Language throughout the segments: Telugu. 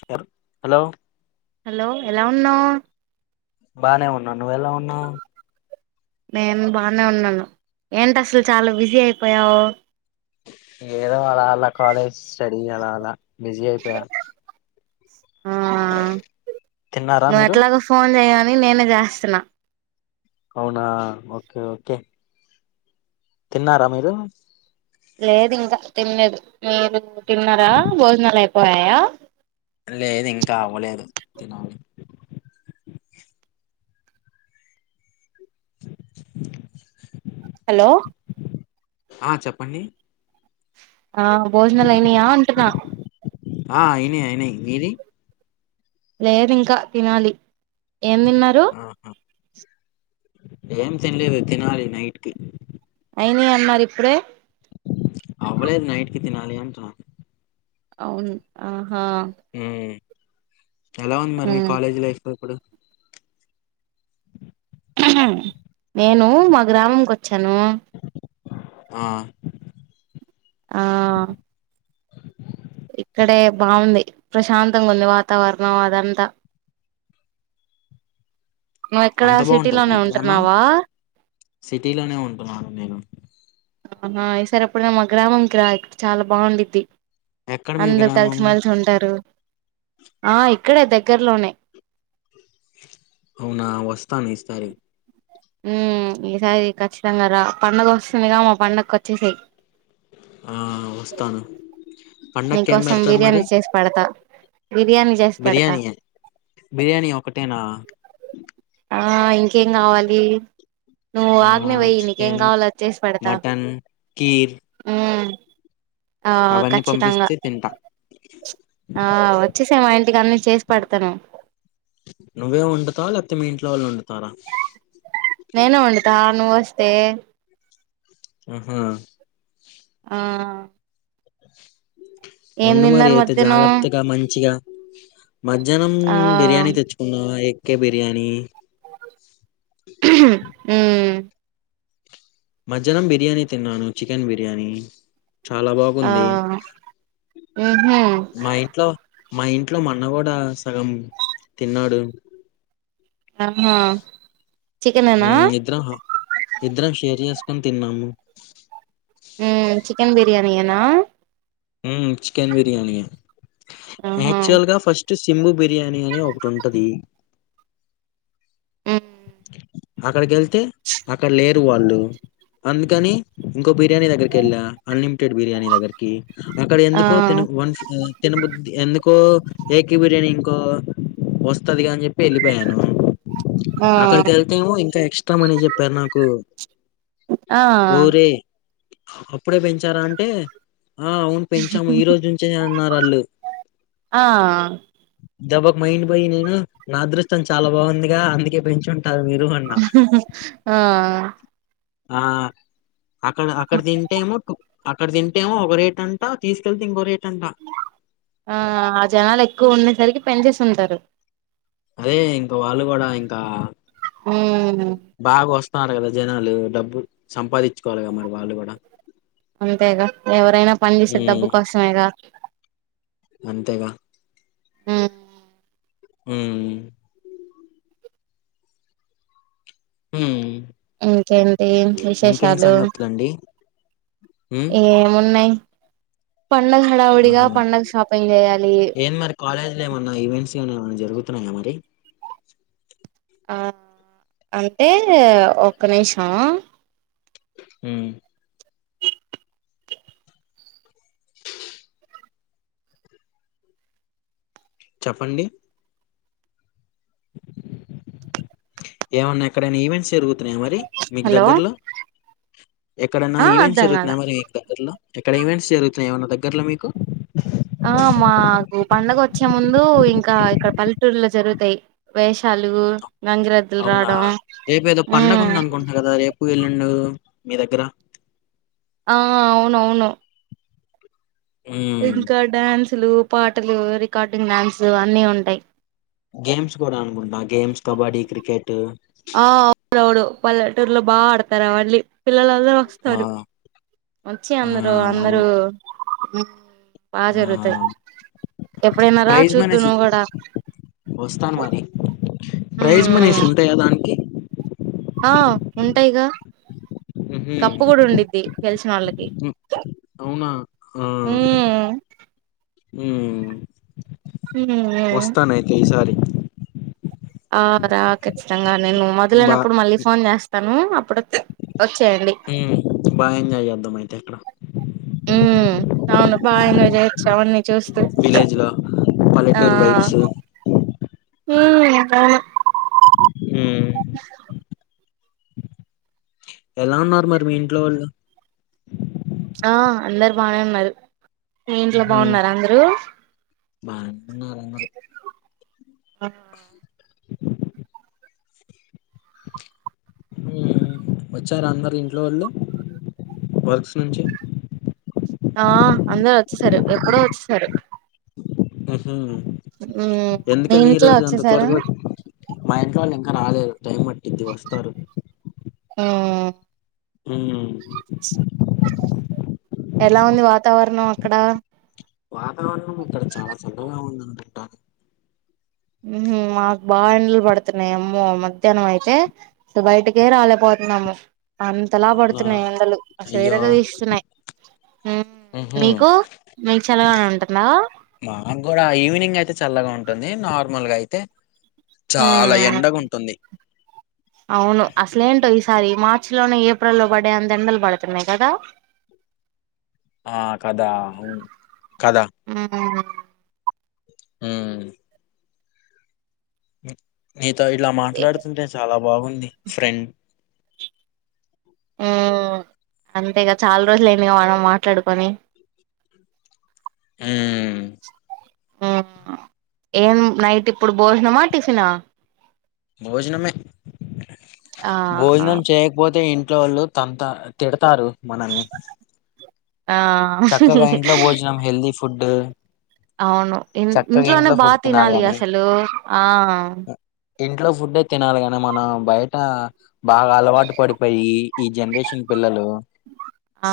సార్ హలో హలో ఎలా ఉన్నావు బానే ఉన్నా నువ్వెలా ఉన్నావ్ నేను బానే ఉన్నాను ఏంటి అసలు చాలా బిజీ అయిపోయావు ఏదో అలా అలా కాలేజ్ స్టడీ అలా అలా బిజీ అయిపోయా ఆ తిన్నారా నువ్ మీరు ఎట్లగో ఫోన్ చేయ అని నేనే చేస్తున్నా అవునా ఓకే ఓకే తిన్నారా మీరు లేదు ఇంకా తినలేదు మీరు తిన్నారా భోజనాలు అయిపోయాయా లేదు ఇంకా అవ్వలేదు తినాలి హలో ఆ చెప్పండి ఆ భోజనాలు అయినాయా అంటున్నా ఆ అయినాయి అయినాయి మీది లేదు ఇంకా తినాలి ఏం తిన్నారు ఆహా ఏం తినలేదు తినాలి నైట్కి అయింది అన్నారు ఇప్పుడే అవలేదు నైట్ కి తినాలి అంటున్న అవును ఆహా మ్మ్ ఎలా ఉంది మరి మీ ఉమ్. కాలేజ్ లైఫ్ తో ఇప్పుడు నేను మా గ్రామంకి వచ్చాను ఆ ఆ ఇక్కడే బాగుంది ప్రశాంతంగా ఉంది వాతావరణం అదంతా నువ్ ఎక్కడ అంత బాగుంటది మీ సిటీలోనే గ్రామం ఉంటున్నావా సిటీలోనే ఉంటున్నాను నేను ఆహా ఈ సార్ ఎప్పుడైన మా గ్రామంకి రా ఇక్క చాలా బాగుండిది ఎక్కడ మీ అందరు కలిసి గ్రామం మలిసి ఉంటారు ఆ ఇక్కడే దగ్గరలోనే అవునా వస్తాను ఇస్తారి ఉ ఈసారి ఖచ్చితంగా రా పండగ వస్తుందిగా మా పండకోచ్చేసేయి ఆ వస్తాను పండకి ఏం నీకోసం పెడతారు మరి బిర్యానీ చేసి పెడతా బిర్యానీ చేసి పెడతా బిర్యానీయ బిర్యానీ ఒకటేనా ఆ ఇంకేం కావాలి నువ్వు ఆ ఆజ్ఞ వేయి నీకేం చికెన్ కావాలో అది చేసి పెడతా మటన్ కీర్ ఉమ్ ఆ అవన్నీ ఖచ్చితంగా పంపిస్తే తింటా ఆ వచ్చేసెయి మా ఇంటికి అన్ని చేసి పెడతాను నువ్వే వండుతావ్ లేకపోతే మీ ఇంట్లో వాళ్ళు వండుతారా నేనే వండుతా నువొస్తే ఆహా ఆ ఏం వండు మరి తిన్నారు అయితే మధ్యాహ్నం జాగ్రత్తగా మంచిగా మధ్యాహ్నం ఆ బిర్యానీ తెచ్చుకుందామ ఎక్కే బిర్యానీ ఉమ్ మధ్యాహ్నం బిర్యానీ తిన్నాను చికెన్ బిర్యానీ చాలా ఆ బాగుంది ఉహు మా ఇంట్లో మా ఇంట్లో మాఅన్న కూడా సగం తిన్నాడు ఆహా చికెనేనా ఉమ్ ఇద్దరం ఇద్దరం షేర్ చేసుకొని తిన్నాము ఉమ్ చికెన్ బిర్యానీ ఏనా ఉమ్ చికెన్ బిర్యానీ ఏ ఆహా యాక్చువల్ గా ఫస్ట్ సింబు బిర్యానీ అని ఒకటి ఉంటది ఉమ్ అక్కడకెళ్తే అక్కడ లే దు వాళ్ళు అందుకని ఇంకో బిర్యానీ దగ్గరికి వెళ్ళా అని బిర్యానీ దగ్గరకి అక్కడ ఆ ఎందుకో తినబు వన్స్ తినబుద్ధి ఎందుకో ఎకి బిర్యా నేను ఇంకో వస్తదిగా అని చెప్పి వెళ్ళిపోయాను ఆ అక్కడికి వెళ్తేమో ఇంకా ఎక్స్ట్రా మనీ చెప్పారు నాకు ఆ ఊరే అప్పుడే పెంచారా అంటే ఆ అవును పెంచాము ఈ రోజు నుంచే అన్నారు అళ్ళు ఆ దెబ్బకి మైండ్ పోయి నేను నా అదృష్టం చాలా బాగుందిగా అందుకే పెం ఆ ఆ అక్కడ అక్కడ తింటే ఏమో అక్కడ తింటేమో ఒక రేట్ అంటా తీసుకెళ్తే ఇంకో రేట్ అంట ఆ జనాలు ఎక్కువ ఉండేసరికి పెంచేసి ఉంటారు అదే ఇంకా వాళ్ళు కూడా ఇంకా ఉమ్ బాగా వస్త వన్నారు కదా జనాలు డబ్బు సంపాదించుకోవాలిగా మరి వాళ్ళు కూడా అంతేగా ఎవరైనా పని చేసేది డబ్బు ఉమ్ కోసమేగా అంతేగా మ్ హ్మ్ హ్మ్ ఇంకేంటి విశేషాలు సంగతులండి ఉమ్ ఏమున్నాయి. పండగ ఆఁ హడావుడిగా హా పండగ షాపింగ్ చేయాలి ఏం మరి కాలేజ్లో ఏమన్నా ఈవెంట్స్ ఏమన జరుగు తున్నాయ మరి ఆ అంటే ఒక్క నిమిషం మ్ చెప్పండి ఏమన్న ఎక్కడైనా ఈవెంట్స్ జరుగు తున్నయ మరి మీకు హలో దగ్గర్లో. ఎక్కడైన ఆ ఈవెంట్స్ అర్ధం కాల జరుగుతున్నాయ మరి మీకు దగ్గర్లో? ఎక్కడ ఈవెంట్స్ జరుగుతున్నాయ ఏమన దగ్గర్లో మీకు? ఆ మాకు పండగ వచ్చే ముందు ఇంకా ఇక్కడ పల్లెటూర్లలో జరుగుతయి వేషాలు, గంగిరెద్దులు అవునా రావడం మ్మ్ అండు మీ దగ్గరా ఆ అవునవును ఉమ్ ఇంకా డ్యాన్సులు పాటలు రికార్డింగ్ డ్యాన్సు అన్ని ఉంటాయి. గేమ్స్ కూడా అనుకుంటా గేమ్స్ కబడ్డీ క్రికెట్ ఆ అవునవుడు పల్లెటూరులో బాగా ఆడతారు అవన్నీ పిల్లలందరూ ఆ వస్తరు వచ్చి ఆ అందరు అందరు అవును మ్మ్ బా ఆ జరుగుతది ఎప్పుడైన్న రా ప్రైజ్ చూద్దు మనీస్ నువు గూడ వస్తాను మరి ప్రైజ్ మనీస్ ఉంటాయా దానికి? ఆ ఉంటాయి గా. ఉహు కప్పు కూడా ఉండిద్ది గెలిసిన వాళ్ళకి. ఉమ్ అవునా ఆ ఉమ్ మ్మ్ వస్తాను అయితే ఈసారి. ఆ రా ఖచ్చితంగా నేను మొదలైనప్పుడు మళ్ళీ ఫోన్ చేస్తాను అప్పుడు వచ్చేయండి మ్మ్ బా ఎంజాయ్ చేద్దాం అయితే అక్కడ. మ్ అవును బాగ ఎంజాయ్ చేయచ్చు అవన్నీ. చూస్తూ విలేజ్ లో పల్లెటూరు ఆఁ వైబ్స్ మ్మ్ అవును ఉమ్ ఎలా ఉన్నారు మరి మీ ఇంట్లో వోళ్ళు? ఆ అందరు బాగానే ఉన్నారు. మీ ఇంట్లో బాగున్నారా అందరూ? బాగానే ఉన్నారు అందరు ఆ చూ అ వచ్చారా అందరు ఇంట్లో వోళ్ళు వర్క్స్ నుంచి ఆ అందరు వచ్చేసారు. ఎప్పుడో వచ్చేసారు. మ్మ్ హు ఉమ్ మీ ఎందుకని ఈ ఇంట్లో రోజు అంత వచ్చేసారా త్వరగ మా ఇంట్లో వాళ్ళు ఇంకా రాలేదు టైం పట్టిది వస్తారు. మ్మ్ హ్మ్ ఎలా ఉంది వాతావరణం ఎక్కడ వాతావరణం ఇక్కడ చాలా చల్లగా ఉందనుకుంటా. మ్ మాకు బాగా ఎండలు పడుతున్నాయి. అమ్మో మధ్యాహ్నం అయితే స బయటికే రాలేపో యినము, అంతలా అవునా పడుతున్నాయి ఎండలు అసలు అయ్యో ఇరగ తీస్తున్నాయి. మ్ ఉహూ మీకు మీకు చల్లగానే ఉంటుందా? మా గూడ ఈవినింగ్ అయితే చల్లగ ఉం టుంది నార్మల్గ అయితే చాల ఉమ్ ఎండగా ఉంటుంది అవును అసలేంటో ఈసారి మార్చి లోనే ఏప్రిల్ లో పడ్డే అంత ఎండలు పడుతున్నాయి కదా క ఆ కదా కద ఉమ్ ఉ నీతో ఇలా మాట్లాడుతుంటే చాల బాగుంది ఫ్రెండ్ ఉ అంతేగా చాల రోజులు అయ్యింది కద మనం మాట్లాడుకొని ఉ ఆ ఏం నైట్ ఇప్పుడు భోజనమా టిఫిన భోజనమే ఆ భోజనం చేయకపోతే ఇంట్లో వోళ్ళు తంత తిడతారు మనల్ని చక్కగా ఆ ఇంట్లో భోజనం హెల్దీ ఫుడ్ అవును ఇ చక్కగా ఇంట్లోనే ఇంట్లో బా ఫుడ్ తినాలి కాని అసలు ఆ ఇంట్లో ఫుడ్డే తినాలి కాని మనం బయట బాగ అలవాటు పడిపోయి ఈ జనరేషన్ పిల్లలు ఆ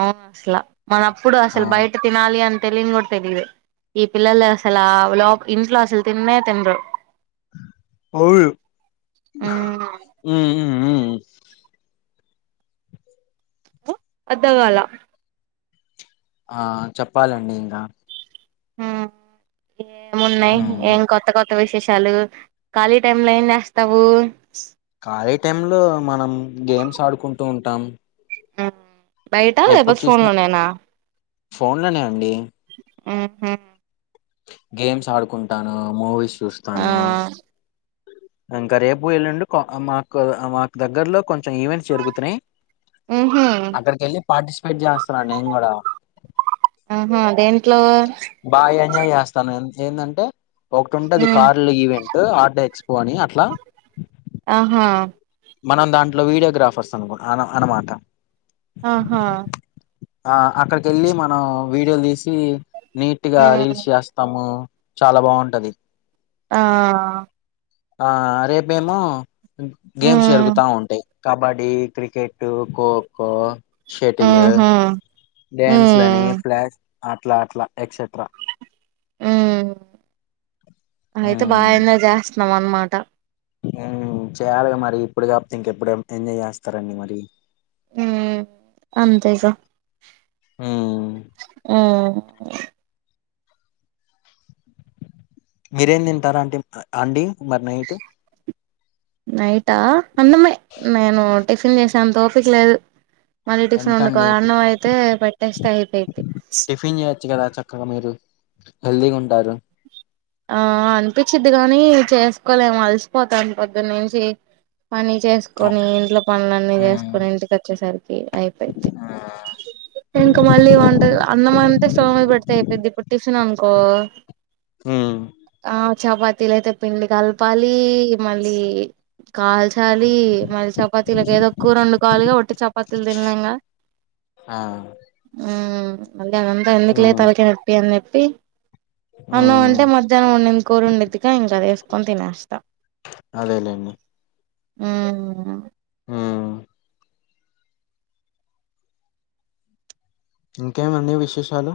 అవును అసల మన అప్పుడు ఆ అసలు బయట తినాల అంత తెలిని కూడ తెలిదు ఈ పిల్లలు అసలు ఆ లో ఇంట్లో అసలు తిన్నే తినరు హు మ్మ్ హు అర్ధంకాల ఆ చెప్పాలండి ఇంగ ఏమున్నాయి ఉమ్ ఏం కొత్త కొత్ విశేషాలు కాలి టైమ్ లో ఏంచేస్తావు కాలేజ్ టైమ్ లో మనం గేమ్స్ ఆడుకుంటు ఉంటాం బయట లే పోతే ఫోన్ లోనేనా ఫోన్ లోనే అండి ఆహా గేమ్స్ ఆడుకుంటాను మూవీస్ ఆ చూస్తాను ఇంకా రేపు ఎల్లుండి మాకు మాకు దగ్గర్లో కొంచెం ఈవెంట్స్ జరుగుతున్నాయి మ్మ్ హ్మ్ అక్కడికి వెళ్ళి పార్టిసిపేట్ చేస్తాన నేను కూడ ఆహా దేంట్లో బాగ ఎంజాయ్ చేస్తాను ఎందంటే ఒకటి ఉంటే అది మ్మ్ కార్లో ఇవె ఆటో ఎక్స్పో అని అట్ల ఆహా మనం దాంట్లో వీడియోగ్రాఫర్స్ అన అనమాట ఆహా ఆ అక్కడికి వెళ్ళి మనం వీడియోలు తీసి నీట్గ మ్మ్ రీల్స్ చేస్తాము చాలా బాగుంటది ఆ ఆ రేపు మేము గేమ్స్ హ్మ్ జరుగుతా ఉంటాయి కబడ్డీ క్రికెట్ ఖోఖో శెటిలు ఊహూ డ్యాన్స్ లని హ్మ్ ఫ్లా అట్ల అట్ల అయితే బాగ హ్మ్ ఎంజాయ్ చేస్తున్నావు అనమాట చేయాలిగా మరి ఇప్పుడు కాకపోతే ఇంకెప్పుడు ఎంజాయ్ చేస్తారండి మరి అంతేగ హు ఆ మీరేం తింటార [unintelligible] అండి మరి నైట్ నైటా అన్నమే నేను టిఫిన్ చేసే అంతే ఓపిక లేదు మళ్ళీ టిఫిన్ వండుకో ఎందుకండి టి- అన్నం అయితే పేట్టేస్తే అయిపోయిది టిఫిన్ చేయొచ్చు కదా చక్కగా మీరు హెల్దీగా ఉంటారు ఆ అనిపించిద్ది గాని చేసుకోలేం అలసిపోతాను పొద్దు నుంచి పని చేసుకొని అవును ఇంట్లో పనులన్నీ హ్మ్ చేసుకొని ఇంటికి వచ్చేసరికి అయిపోది ఇంకా మళ్ళీ ఇ వంట అన్నము అంటే స్టవర్ మీద పెడితే అయిపోయిద్ది ఇప్పుడు టిఫిన్ అనుకో ఆ చపాతీలు అయితే పిండి కలపాలి మళ్ళీ కాల్చాలి మళ్ళీ చపాతీలాకి ఏదోక కూర వండుకోవాలిగా ఉత్త చపాతీలు తినాలేమూగ ఆ హ్మ్మ్ మళ్ళీ అదంతా ఎందుకులే హ్మ్ తలకి నొప్పి అని చెప్పి అన్నాము హ్మ్ అంటే మధ్యాహ్నం ఉండిన కూరుండెదిగా ఇంకా అది వేసుకొని తినేస్తాం అదేలేండి హ్మ్మ్ హ్మ్ ఇంకేమండి విశేషాలు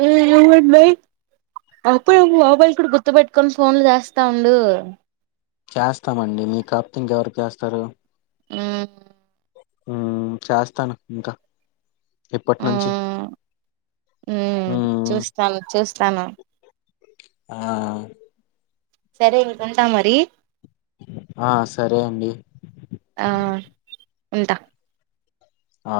హ్మ్మ్ వి విల్ వెయిట్ అప్పుప్పు మొబైల్ కూడా గుర్తు పెట్టుకొని ఫోన్లు చేస్తా ఉండు చేస్తామండి మీకు కాకపోతే ఇంక ఎవరికి చేస్తారు ఆ చేస్తాను పక్కా ఇప్పటి నుంచి మ్మ్ మ్మ్ హ్మ్మ్ చూస్తాను చూస్తాను ఆ సరే ఇంక ఉంటా మరి ఆ సరే అండి ఆ ఉంటా ఆ